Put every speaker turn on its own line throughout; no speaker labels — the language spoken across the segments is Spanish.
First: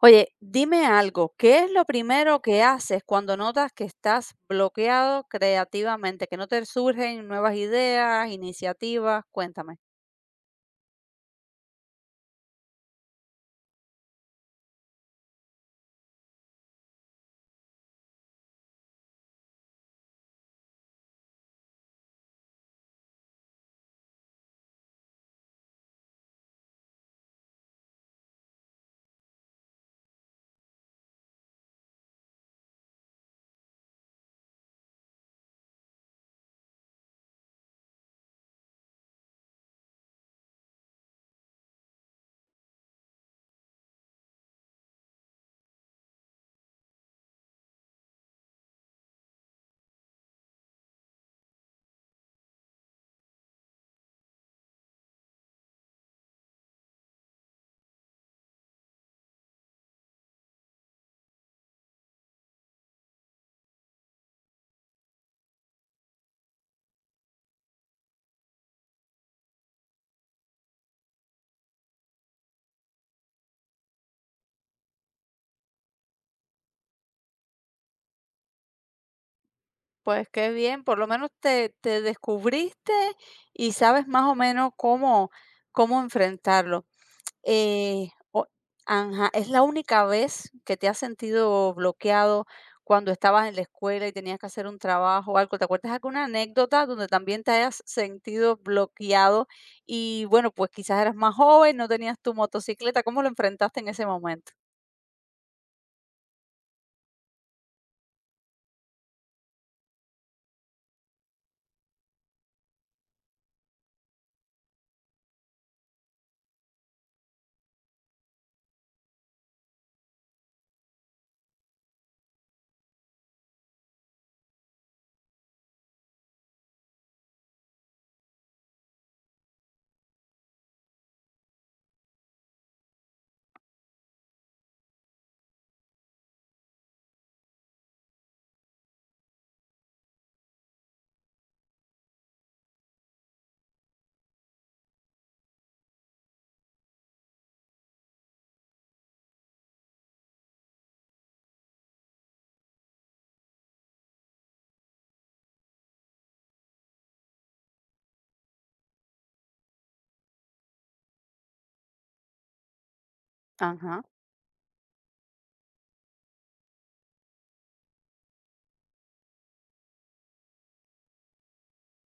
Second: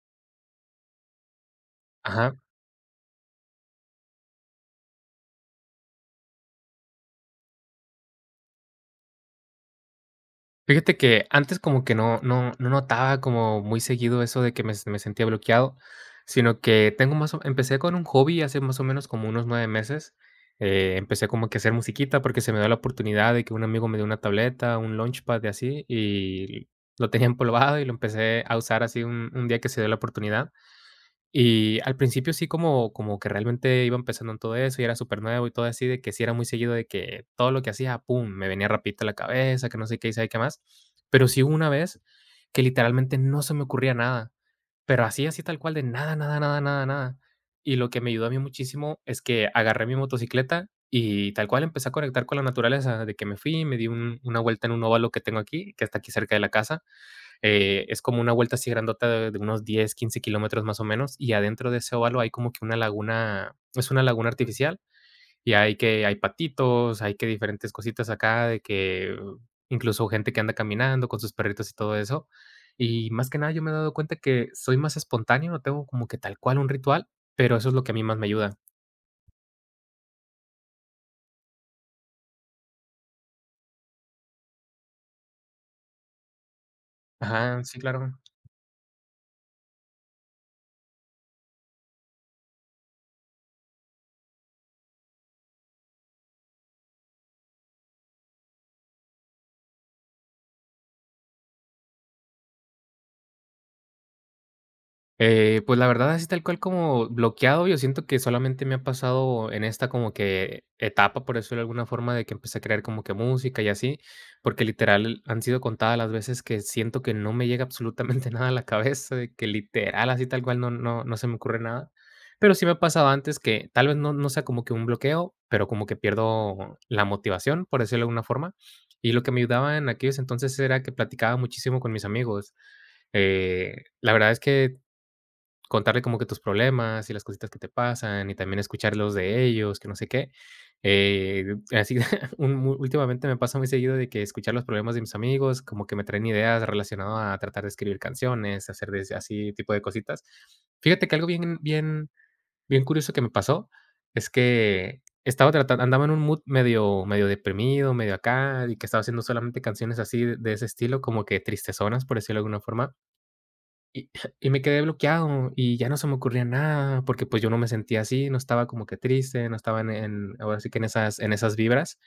Oye, dime algo, ¿qué es lo
Ajá.
primero que haces cuando notas que estás bloqueado creativamente, que no te surgen nuevas ideas, iniciativas? Cuéntame.
Fíjate que antes como que no notaba como muy seguido eso de que me sentía bloqueado, sino que tengo más o empecé con un hobby hace más o menos como unos 9 meses. Empecé como que a hacer musiquita porque se me dio la oportunidad de que un amigo me dio una tableta, un Launchpad y así, y lo tenía empolvado y lo empecé a usar así un día que se dio la oportunidad. Y al principio sí como que realmente iba empezando en todo eso, y era supernuevo y todo así, de que sí era muy seguido de que todo lo que hacía, pum, me venía rapidito a la cabeza, que no sé qué y sabe qué más. Pero sí hubo una vez que literalmente no se me ocurría nada, pero así, así tal cual de nada, nada, nada, nada, nada. Y lo que me ayudó a mí muchísimo es que agarré mi motocicleta y tal cual empecé a conectar con la naturaleza, de que me fui, me di un una vuelta en un óvalo que tengo aquí, que está aquí cerca de la casa. Es como una vuelta así grandota de unos 10, 15 kilómetros más o menos, y adentro de ese óvalo hay como que una laguna, es una laguna artificial, y hay patitos, hay que diferentes cositas acá, de que incluso gente que anda caminando con sus perritos y todo eso. Y más que nada yo me he dado cuenta que soy más espontáneo, no tengo como que tal cual un ritual, pero eso es lo que a mí más me ayuda.
Pues qué bien, por lo menos te descubriste y sabes más o menos cómo, cómo enfrentarlo.
Ajá, sí,
Eh,
claro.
o ajá, ¿es la única vez que te has sentido bloqueado cuando estabas en la escuela y tenías que hacer un trabajo o algo? ¿Te acuerdas alguna anécdota donde también te hayas sentido bloqueado? Y bueno, pues quizás eras más joven, no tenías tu motocicleta, ¿cómo lo enfrentaste en ese momento?
Pues, la verdad, así tal cual como bloqueado, yo siento que solamente me ha pasado en esta como que etapa, por decirlo de alguna forma, de que empecé a crear como que música y así, porque literal han sido contadas las veces que siento que no me llega absolutamente nada a la cabeza, de que literal, así tal cual no se me ocurre nada. Pero sí me ha pasado antes que tal vez no sea como que un bloqueo, pero como que pierdo la motivación, por decirlo de alguna forma. Y lo que me ayudaba en aquellos entonces era que platicaba muchísimo con mis amigos. La verdad es que contarle como que tus problemas y las cositas que te pasan, y también escuchar los de ellos, que no sé qué. Eh, Así un mu últimamente me pasa muy seguido de que escuchar los problemas de mis amigos, como que me traen ideas relacionado a tratar de escribir canciones, hacer des así tipo de cositas. Fíjate que algo bien bien bien curioso que me pasó es que estaba tratando andaba en un mood medio medio deprimido, medio acá, y que estaba haciendo solamente canciones así de ese estilo, como que tristezonas, por decirlo de alguna forma.
Ajá.
Y y me quedé bloqueado, y ya no se me ocurría nada, porque, pues, yo no me sentía así, no estaba como que triste, no estaba en ahora sí que en esas vibras.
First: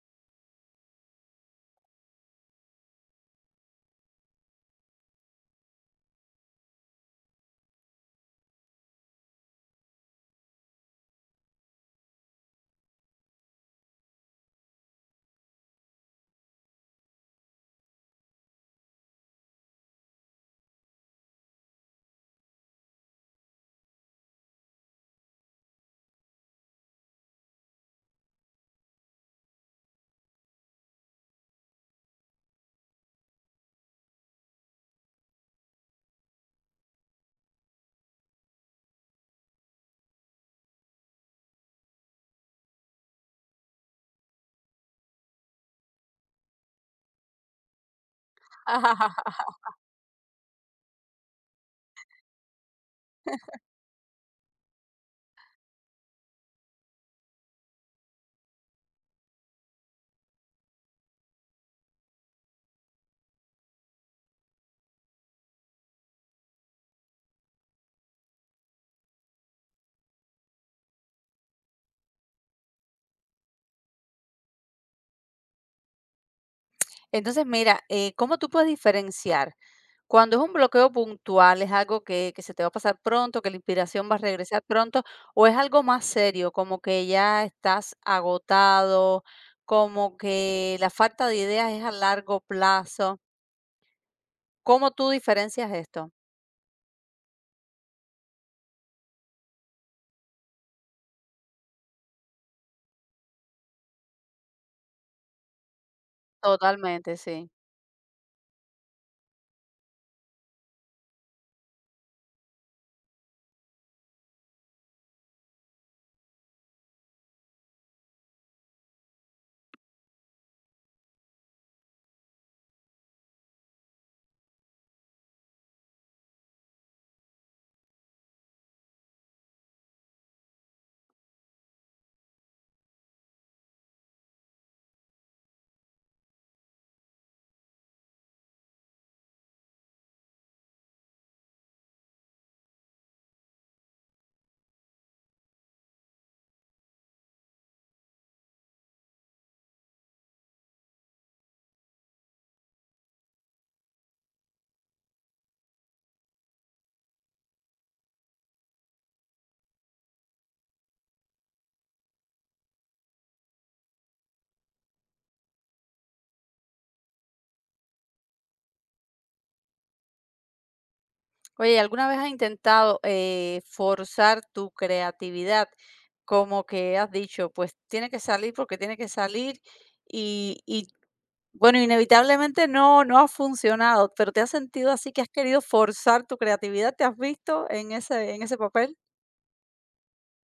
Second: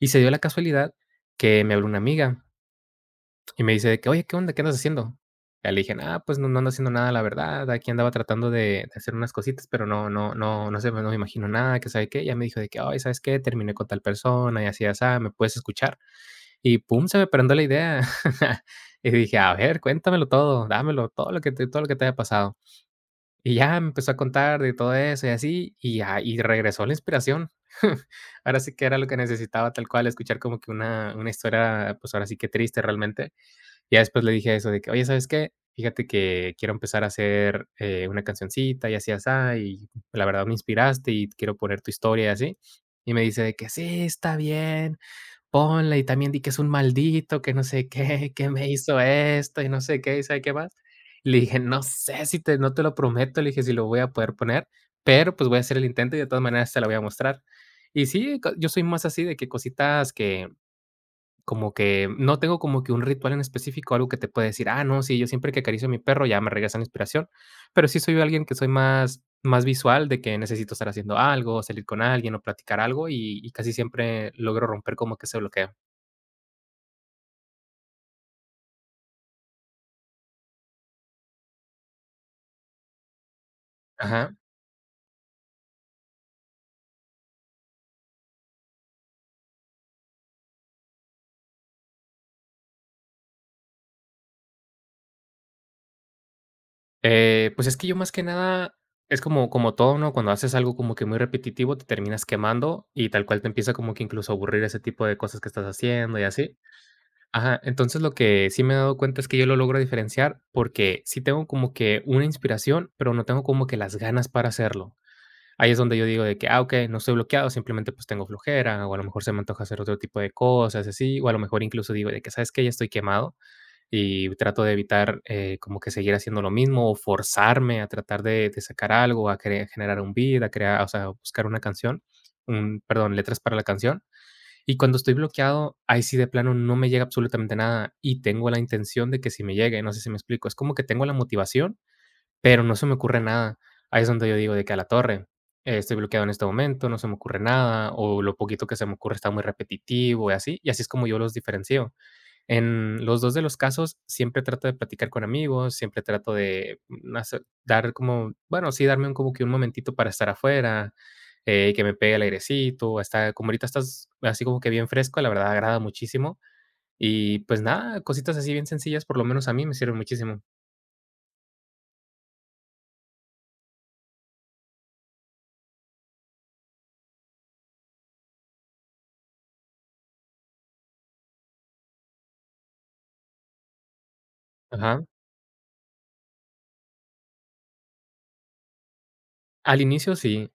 Y se dio la casualidad que me habló una amiga y me dice de que: "Oye, ¿qué onda? ¿Qué andas haciendo?". Ya le dije: "Nada, pues, no ando haciendo nada, la verdad. Aquí andaba tratando de hacer unas cositas, pero no sé, no me imagino nada, que sabe qué". Ya me dijo de que: "Ay, ¿sabes qué? Terminé con tal persona y así y asá, ¿me puedes escuchar?". Y pum, se me prendió la idea. Y dije: "A ver, cuéntamelo todo, dámelo, todo lo que te haya pasado". Y ya me empezó a contar de todo eso y así, y ya, y regresó la inspiración. Ahora sí que era lo que necesitaba tal cual, escuchar como que una historia, pues, ahora sí que triste realmente. Ya después le dije eso de que: "Oye, ¿sabes qué? Fíjate que quiero empezar a hacer, una cancioncita y así, y la verdad me inspiraste y quiero poner tu historia y así". Y me dice de que: "Sí, está bien. Ponla, y también di que es un maldito, que no sé qué, que me hizo esto y no sé qué, y sabe qué más". Le dije: "No sé si te no te lo prometo", le dije, "si lo voy a poder poner, pero, pues, voy a hacer el intento y de todas maneras te la voy a mostrar". Y sí, co yo soy más así de que cositas que como que no tengo como que un ritual en específico, algo que te pueda decir: "Ah, no, sí, yo siempre que acaricio a mi perro ya me regresa la inspiración", pero sí soy alguien que soy más visual, de que necesito estar haciendo algo, salir con alguien o platicar algo, y casi siempre logro romper como que ese bloqueo.
Entonces, mira, ¿cómo tú puedes diferenciar? Cuando es un bloqueo puntual, es algo que se te va a pasar pronto, que la inspiración va a
Ajá.
regresar pronto, o es algo más serio, como que ya estás agotado, como que la falta de ideas es a largo plazo. ¿Cómo tú diferencias esto?
Pues es que yo más que nada es como todo, ¿no? Cuando haces algo como que muy repetitivo, te terminas quemando y tal cual te empieza como que incluso a aburrir ese tipo de cosas que estás haciendo y así.
Totalmente, sí.
Ajá, entonces lo que sí me he dado cuenta es que yo lo logro diferenciar porque sí tengo como que una inspiración, pero no tengo como que las ganas para hacerlo. Ahí es donde yo digo de que, ah, ok, no estoy bloqueado, simplemente pues tengo flojera, o a lo mejor se me antoja hacer otro tipo de cosas, así, o a lo mejor incluso digo de que, ¿sabes qué? Ya estoy quemado y trato de evitar, como que seguir haciendo lo mismo o forzarme a tratar de sacar algo, a cre generar un beat, a crear, o sea, buscar una canción, letras para la canción. Y cuando estoy bloqueado, ahí sí de plano no me llega absolutamente nada y tengo la intención de que si me llegue, no sé si me explico. Es como que tengo la motivación, pero no se me ocurre nada. Ahí es donde yo digo de que a la torre, estoy bloqueado en este momento, no se me ocurre nada, o lo poquito que se me ocurre está muy repetitivo y así es como yo los diferencio. En los 2 de los casos, siempre trato de platicar con amigos, siempre trato de, hacer dar como, bueno, sí, darme un como que un momentito para estar afuera. Que me pegue el airecito, está como ahorita estás así como que bien fresco, la verdad agrada muchísimo. Y, pues, nada, cositas así bien sencillas, por lo menos a mí me sirven muchísimo.
Oye, ¿alguna vez has intentado forzar tu creatividad? Como que has dicho, pues tiene que salir porque tiene que salir y, y, bueno, inevitablemente no ha funcionado, pero ¿te has sentido
Ajá.
así que has querido forzar tu creatividad? ¿Te has visto en ese papel?
Al inicio sí.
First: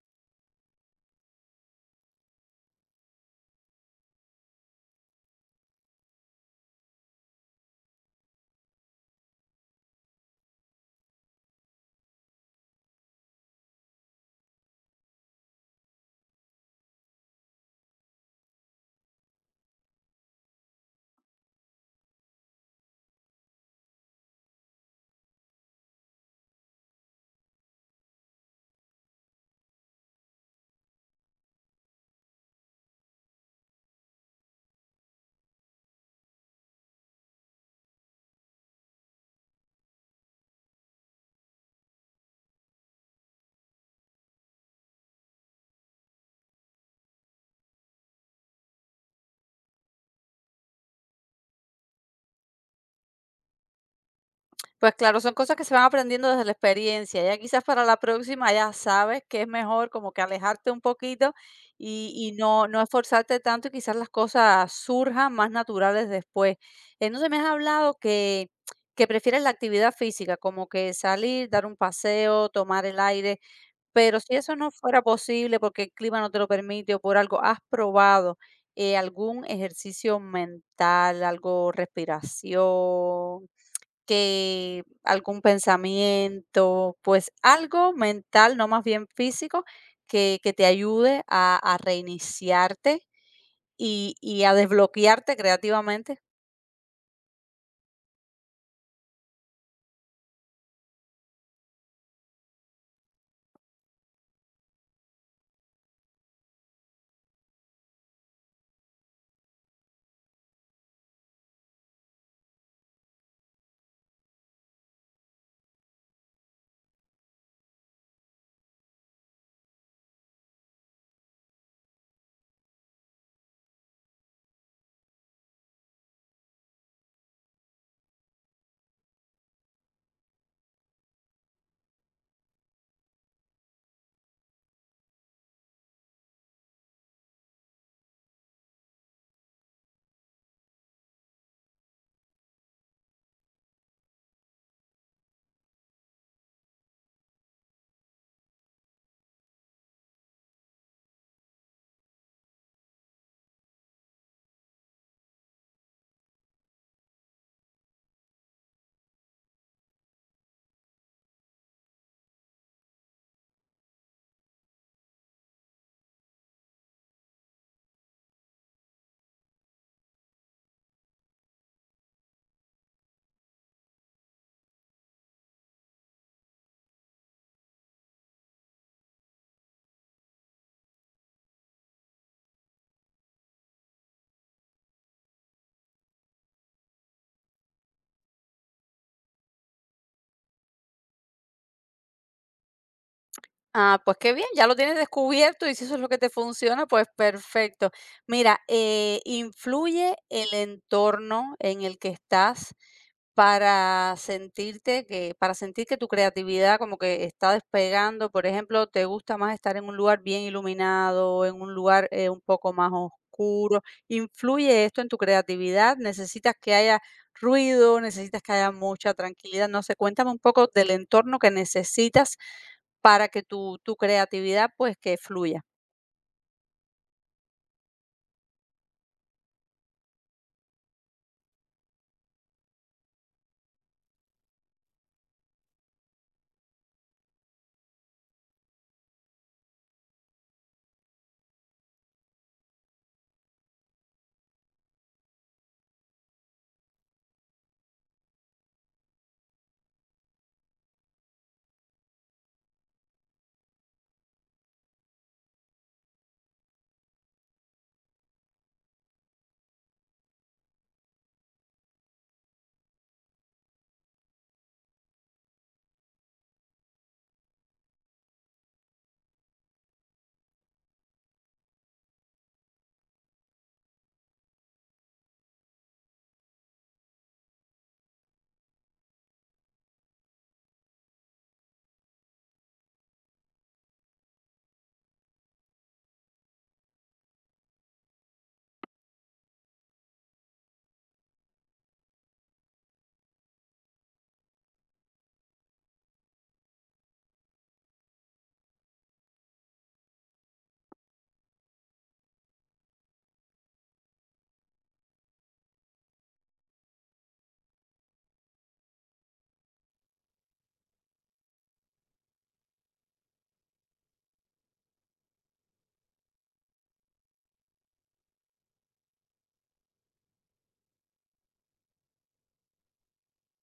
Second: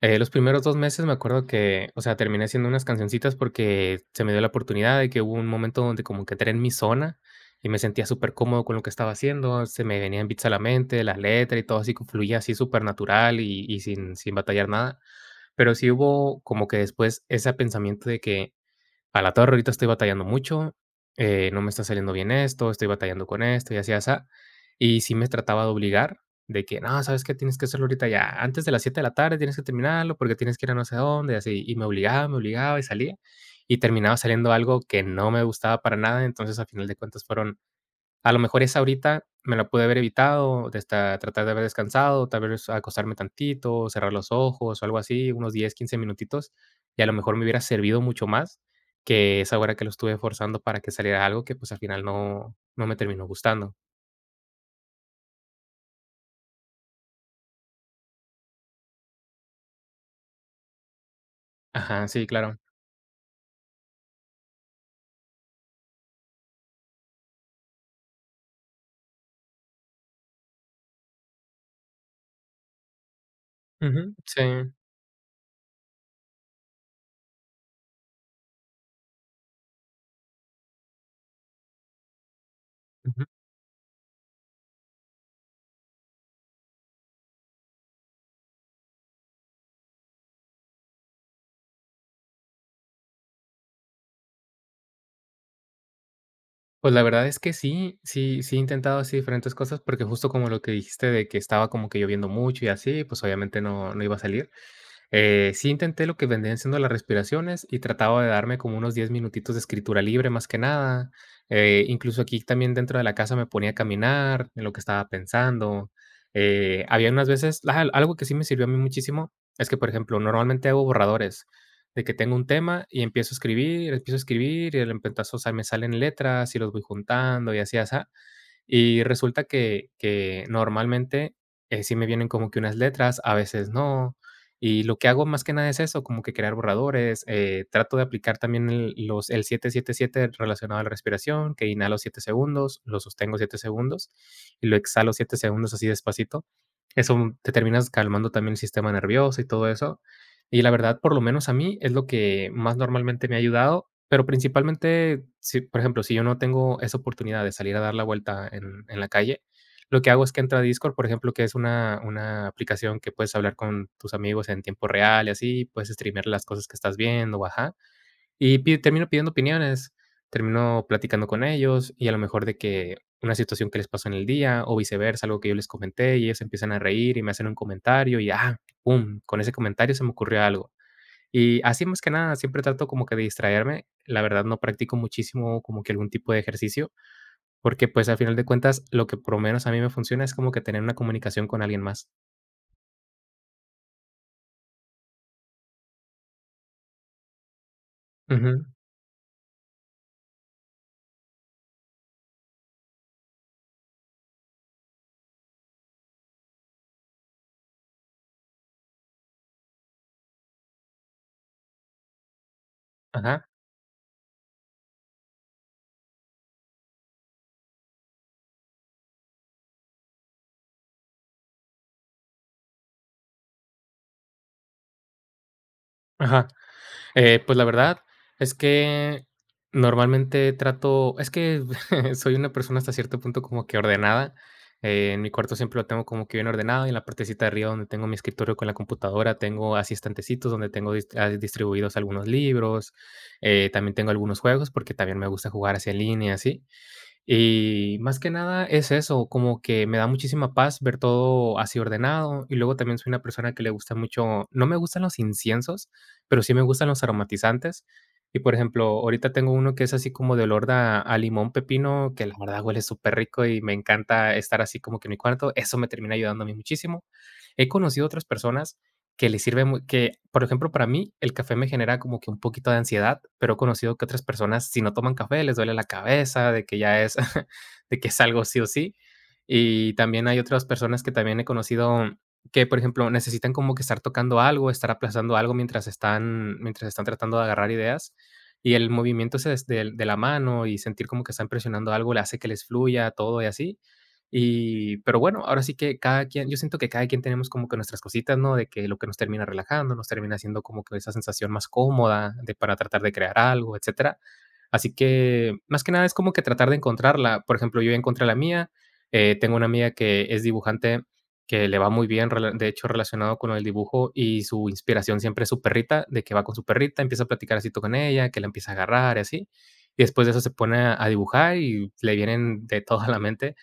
Los primeros 2 meses me acuerdo que, o sea, terminé haciendo unas cancioncitas porque se me dio la oportunidad de que hubo un momento donde como que entré en mi zona y me sentía súper cómodo con lo que estaba haciendo. Se me venían beats a la mente, la letra y todo así, que fluía así supernatural y sin batallar nada. Pero sí hubo como que después ese pensamiento de que a la torre, ahorita estoy batallando mucho. No me está saliendo bien esto, estoy batallando con esto y así, así. Y sí me trataba de obligar de que: "No, ¿sabes qué? Tienes que hacerlo ahorita ya, antes de las 7 de la tarde tienes que terminarlo, porque tienes que ir a no sé dónde", y así. Y me obligaba y salía, y terminaba saliendo algo que no me gustaba para nada. Entonces, a final de cuentas fueron a lo mejor esa ahorita me la pude haber evitado, de esta tratar de haber descansado, tal vez acostarme tantito, cerrar los ojos o algo así, unos 10, 15 minutitos, y a lo mejor me hubiera servido mucho más que esa hora que lo estuve forzando para que saliera algo que, pues, al final no me terminó gustando.
Pues claro, son cosas que se van aprendiendo desde la experiencia. Ya quizás para la próxima ya sabes que es mejor como que alejarte un poquito
Ajá,
y,
sí,
y
claro.
no, no esforzarte tanto y quizás las cosas surjan más naturales después. Entonces me has hablado que prefieres la actividad física, como que salir, dar un paseo, tomar el aire,
Ujú,
pero si
sí,
eso no fuera posible porque el clima no te lo permite o por algo, ¿has probado algún ejercicio mental, algo
ujú.
respiración? Que algún pensamiento, pues algo mental, no más bien físico, que te ayude a reiniciarte y a desbloquearte creativamente.
Pues, la verdad es que sí, sí, sí he intentado así diferentes cosas, porque justo como lo que dijiste de que estaba como que lloviendo mucho y así, pues, obviamente no iba a salir. Sí intenté lo que vendrían siendo las respiraciones y trataba de darme como unos 10 minutitos de escritura libre, más que nada. Incluso aquí también dentro de la casa me ponía a caminar en lo que estaba pensando. Había unas veces, ah, algo que sí me sirvió a mí muchísimo es que, por ejemplo, normalmente hago borradores de que tengo un tema y empiezo a escribir y de repente, o sea, me salen letras y los voy juntando y así, así. Y resulta que normalmente, sí me vienen como que unas letras, a veces no. Y lo que hago más que nada es eso, como que crear borradores. Trato de aplicar también el 7-7-7 relacionado a la respiración, que inhalo 7 segundos, lo sostengo 7 segundos y lo exhalo 7 segundos así despacito. Eso te terminas calmando también el sistema nervioso y todo eso. Y la verdad, por lo menos a mí, es lo que más normalmente me ha ayudado, pero principalmente, si, por ejemplo, si yo no tengo esa oportunidad de salir a dar la vuelta en la calle, lo que hago es que entra a Discord, por ejemplo, que es una aplicación que puedes hablar con tus amigos en tiempo real y así, puedes streamear las cosas que estás viendo, o ajá. Termino pidiendo opiniones, termino platicando con ellos y a lo mejor de que una situación que les pasó en el día o viceversa, algo que yo les comenté y ellos empiezan a reír y me hacen un comentario y, ah, ¡pum! Con ese comentario se me ocurrió algo y así más que nada, siempre trato como que de distraerme. La verdad no practico muchísimo como que algún tipo de ejercicio, porque pues al final de cuentas lo que por lo menos a mí me funciona es como que tener una comunicación con alguien más.
Ah, pues qué bien, ya lo tienes descubierto y si eso es lo que te funciona, pues perfecto. Mira,
Ujú.
influye el entorno en el que estás para sentirte para sentir que tu creatividad como que está despegando. Por ejemplo, ¿te gusta más estar en un lugar bien iluminado, en un lugar un poco más
Ajá,
oscuro? ¿Influye esto en tu creatividad? ¿Necesitas que haya ruido? ¿Necesitas que haya mucha tranquilidad? No sé, cuéntame un poco del entorno que necesitas para que tu creatividad, pues, que fluya.
ajá. Pues la verdad es que normalmente trato es que soy una persona hasta cierto punto como que ordenada. En mi cuarto siempre lo tengo como que bien ordenado, y en la partecita de arriba donde tengo mi escritorio con la computadora, tengo así estantecitos donde tengo distribuidos algunos libros. También tengo algunos juegos, porque también me gusta jugar hacia en línea así. Y más que nada es eso, como que me da muchísima paz ver todo así ordenado. Y luego también soy una persona que le gusta mucho, no me gustan los inciensos, pero sí me gustan los aromatizantes. Y por ejemplo, ahorita tengo uno que es así como de olor a limón pepino, que la verdad huele súper rico y me encanta estar así como que en mi cuarto. Eso me termina ayudando a mí muchísimo. He conocido otras personas que le sirve mu que, por ejemplo, para mí, el café me genera como que un poquito de ansiedad, pero he conocido que otras personas, si no toman café, les duele la cabeza, de que ya es de que es algo sí o sí. Y también hay otras personas que también he conocido que, por ejemplo, necesitan como que estar tocando algo, estar aplazando algo mientras están tratando de agarrar ideas, y el movimiento ese des del de la mano y sentir como que están presionando algo le hace que les fluya todo y así. Y, pero bueno, ahora sí que cada quien, yo siento que cada quien tenemos como que nuestras cositas, ¿no? De que lo que nos termina relajando, nos termina haciendo como que esa sensación más cómoda de, para tratar de crear algo, etcétera. Así que más que nada es como que tratar de encontrarla. Por ejemplo, yo ya encontré la mía. Tengo una amiga que es dibujante que le va muy bien, de hecho, relacionado con el dibujo y su inspiración siempre es su perrita, de que va con su perrita, empieza a platicar así con ella, que la empieza a agarrar y así. Y después de eso se pone a dibujar y le vienen de toda la mente.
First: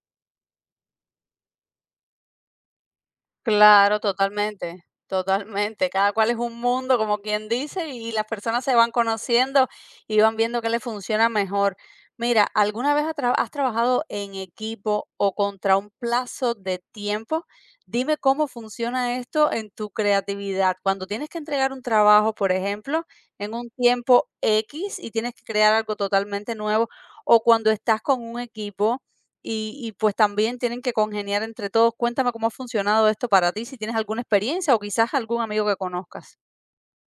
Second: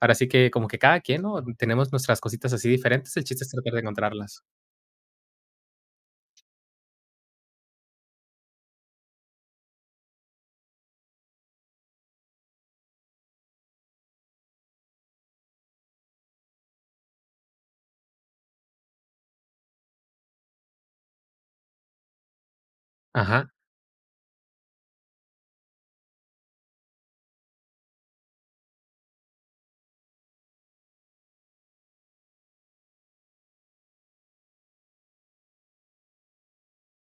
Ahora sí que como que cada quien, ¿no? Tenemos nuestras cositas así diferentes, el chiste es tratar de
Claro,
encontrarlas.
totalmente, totalmente. Cada cual es un mundo, como quien dice, y las personas se van conociendo y van viendo qué les funciona mejor. Mira, ¿alguna vez ha tra has trabajado en equipo o contra un plazo de tiempo? Dime cómo funciona esto en tu creatividad. Cuando tienes que entregar un trabajo, por ejemplo,
Ajá.
en un tiempo x y tienes que crear algo totalmente nuevo, o cuando estás con un equipo pues, también tienen que congeniar entre todos. Cuéntame cómo ha funcionado esto para ti, si tienes alguna experiencia o quizás algún amigo que conozcas.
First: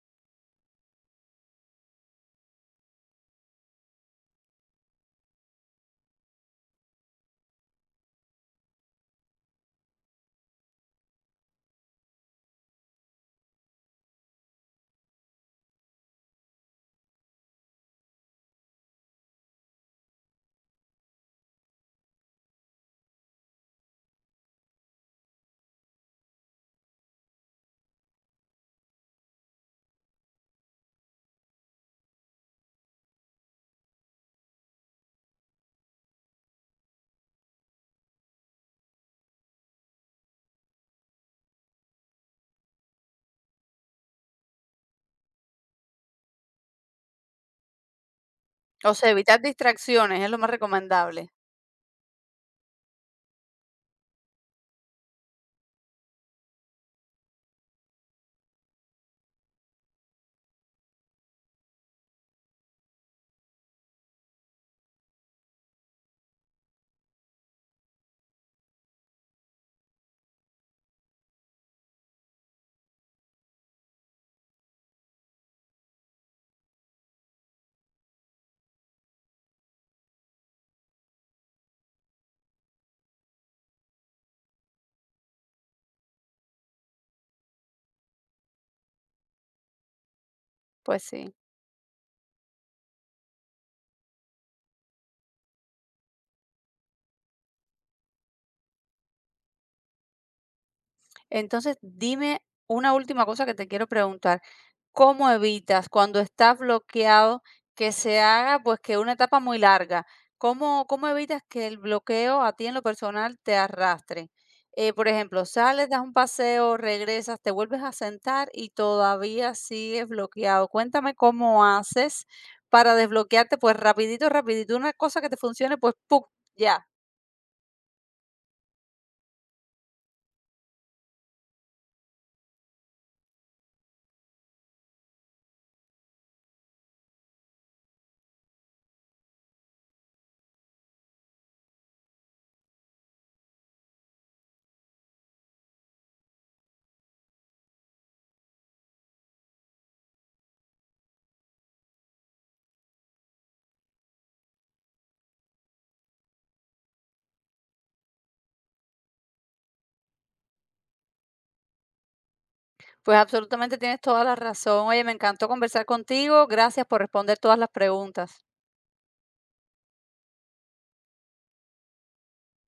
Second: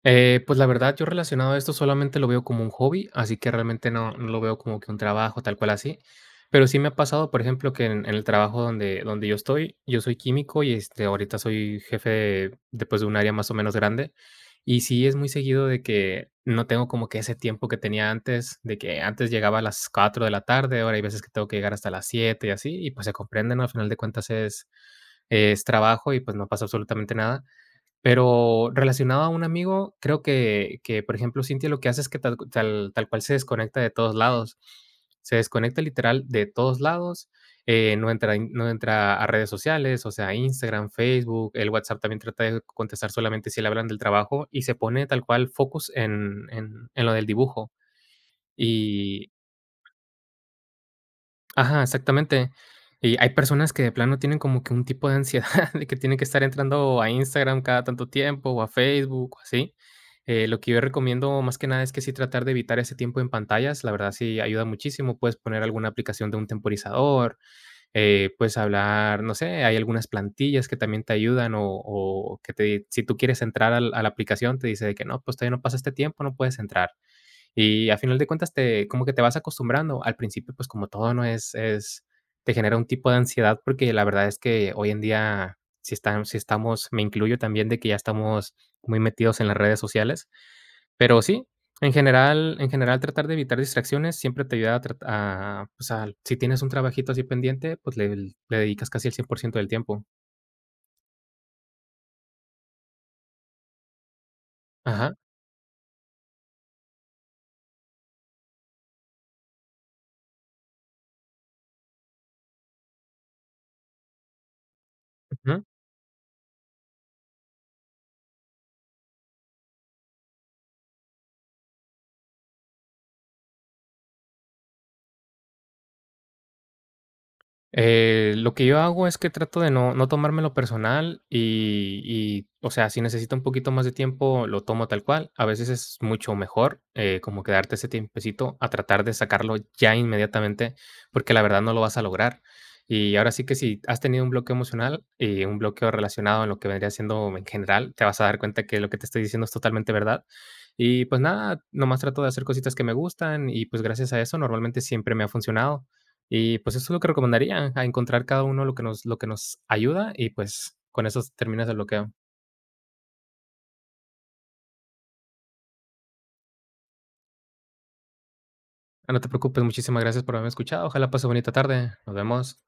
Pues la verdad, yo relacionado a esto solamente lo veo como un hobby, así que realmente no, no lo veo como que un trabajo tal cual así. Pero sí me ha pasado, por ejemplo, que en el trabajo donde, donde yo estoy, yo soy químico y este, ahorita soy jefe de un área más o menos grande. Y sí es muy seguido de que no tengo como que ese tiempo que tenía antes, de que antes llegaba a las 4 de la tarde, ahora hay veces que tengo que llegar hasta las 7 y así, y pues se comprenden. Al final de cuentas es trabajo y pues no pasa absolutamente nada, pero relacionado a un amigo, creo que, por ejemplo, Cintia lo que hace es que tal cual se desconecta de todos lados. Se desconecta literal de todos lados. No entra a redes sociales, o sea, Instagram, Facebook, el WhatsApp también trata de contestar solamente si le hablan del trabajo y se pone tal cual focus en lo del dibujo.
O sea,
Y
evitar distracciones es lo más recomendable.
ajá, exactamente. Y hay personas que de plano tienen como que un tipo de ansiedad de que tienen que estar entrando a Instagram cada tanto tiempo o a Facebook o así. Lo que yo recomiendo más que nada es que sí tratar de evitar ese tiempo en pantallas, la verdad sí ayuda muchísimo, puedes poner alguna aplicación de un temporizador. Puedes hablar, no sé, hay algunas plantillas que también te ayudan o que te, si tú quieres entrar a la aplicación te dice de que no, pues todavía no pasa este tiempo, no puedes entrar. Y a final de cuentas te como que te vas acostumbrando. Al principio, pues, como todo, ¿no? Es Te genera un tipo de ansiedad, porque la verdad es que hoy en día si estamos, me incluyo también de que ya estamos muy metidos en las redes sociales.
Pues
Pero
sí.
sí, en general tratar de evitar distracciones siempre te ayuda a, pues, al si tienes un trabajito así pendiente, pues, le dedicas casi el 100% del tiempo.
Entonces, dime una última cosa que te quiero preguntar.
Ajá.
¿Cómo evitas cuando estás bloqueado que se haga, pues, que una etapa muy larga? ¿Cómo, cómo evitas que el bloqueo a ti en lo personal te arrastre? Por ejemplo, sales, das un paseo, regresas, te vuelves a sentar y todavía sigues bloqueado. Cuéntame cómo haces para desbloquearte, pues rapidito, rapidito, una cosa que te funcione, pues, ¡pum! Ya.
Lo que yo hago es que trato de no tomármelo personal o sea, si necesito un poquito más de tiempo, lo tomo tal cual. A veces es mucho mejor como que darte ese tiempecito a tratar de sacarlo ya inmediatamente, porque la verdad no lo vas a lograr. Y ahora sí que si has tenido un bloqueo emocional y un bloqueo relacionado en lo que vendría siendo en general, te vas a dar cuenta que lo que te estoy diciendo es totalmente verdad. Y pues nada, nomás trato de hacer cositas que me gustan y pues gracias a eso normalmente siempre me ha funcionado. Y, pues, eso es lo que recomendaría, a encontrar cada uno lo que nos ayuda y, pues, con eso terminas el bloqueo.
Pues absolutamente tienes toda la razón. Oye, me encantó conversar contigo. Gracias por responder todas las preguntas.
Ah, no te preocupes, muchísimas gracias por haberme escuchado. Ojalá pase bonita tarde. Nos vemos.